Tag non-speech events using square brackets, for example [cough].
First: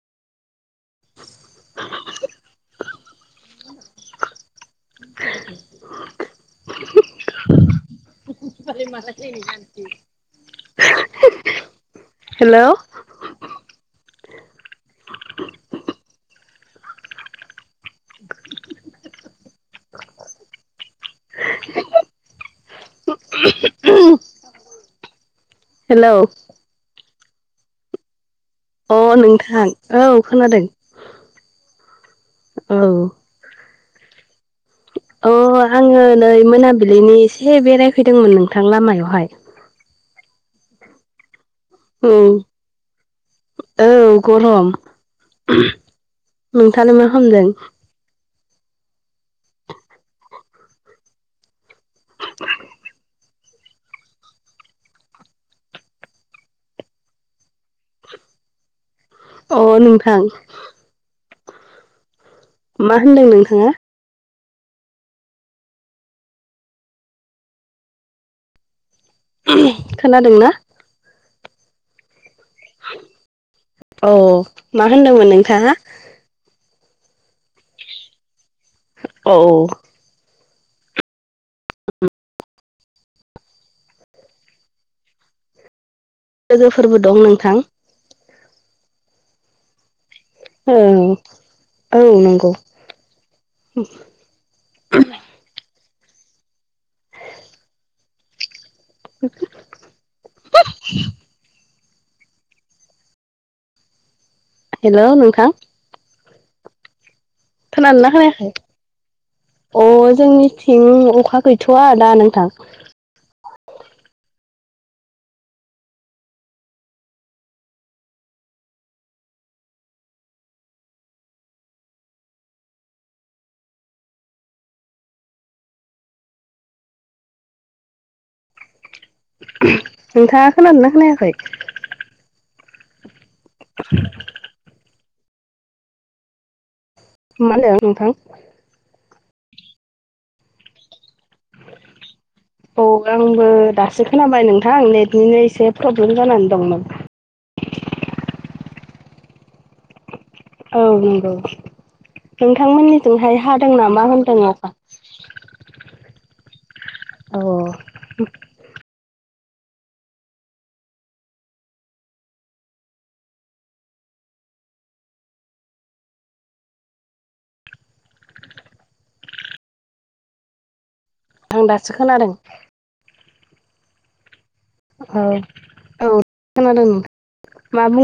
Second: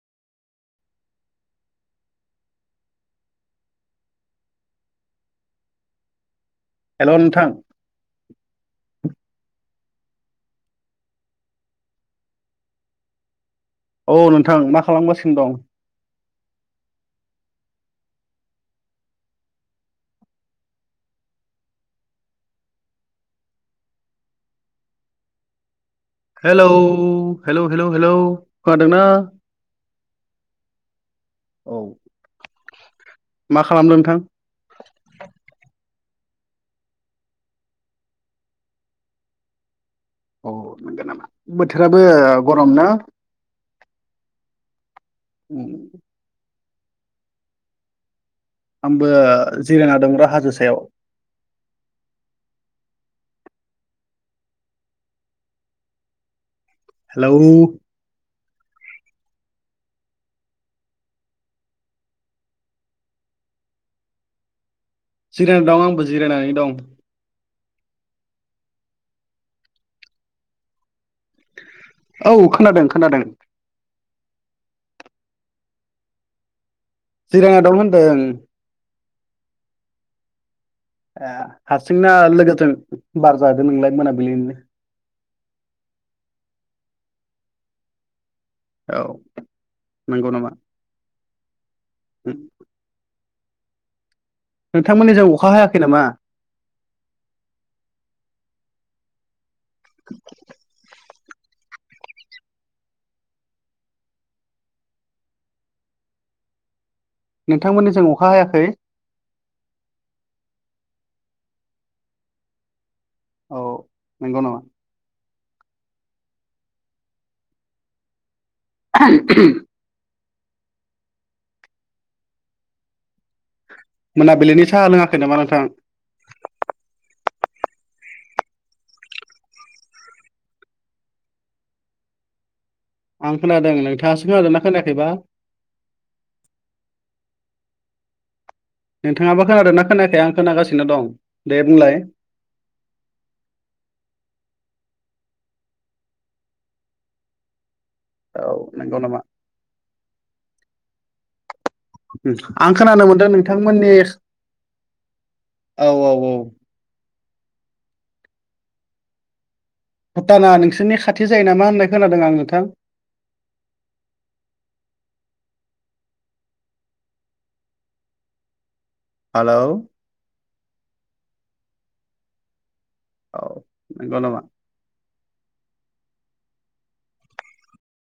[inaudible] [inaudible] Hello नोंथां। [inaudible] Hello. औ नोंथां मा खालामगासिनो दं? Hello. Hello hello hello hello. खोनादोंना अ' नोंथां औ खोनादों। औ। औ। मा खालामदों नोंथां? अ' आङो नै मोनाबिलिनि एसे बेरायफैदोंमोन नोंथां लामायावहाय। अ' नोंगो नामा? बोथोराबो उम गरम ना औ गरम। नोंथाङालाय मा खालामदों? आंबो जिरायना दं र' हाजो सायाव। [inaudible] हेलौ। अ' नोंथां। मा होनदों नोंथाङा? जिरायना दं आंबो जिरायनानै दं। ओम खोनादोंना? औ खोनादों खोनादों। अ' मा होनदोंमोन नोंथाङा? जिरायना दं होन्दों। औ। ए हारसिं ना लोगोजों बार जादों नोंलाय मोनाबिलिनि? लोगोफोरबो दं नोंथां। औ नंगौ नामा? ओं औ नंगौ। नोंथांमोननि जों अखा हायाखै नामा। [unintelligible] हेल' नोंथां। नोंथांमोननि जों खोनादोंना अखा खोनायाखै। हायाखै अ' जोंनिथिं अखा गैथ'आ दा नोंथां। औ नंगौ नामा। [unintelligible] मोनाबिलिनि साहा लोङाखै नामा नोंथां। नोंथाङा खोनादोंना खोनायाखै। आं खोनादों नोंथाङासो खोनादोंना खोनायाखैबा। मा होनदों नोंथां। नोंथाङाबा खोनादोंना खोनायाखै आं खोनागासिनो दं दे बुंलाय। औ आंबो दासो खोनाबाय नोंथां नेटनिनो एसे प्रब्लेम जानानै दंमोन। औ नंगौ नामा। औ नंगौ। आं खोनानो मोनदों नोंथांमोननिजोंहाय हादों नोंथांमोननि नामा होनदों अखा। औ औ औ अ'। भुटाना नोंसोरनि खाथि जायो नामा होननाय खोनादों आं नोंथां। हेलौ। आं दासो खोनादों। औ नंगौ नामा। औ औ खोनादों मा बुं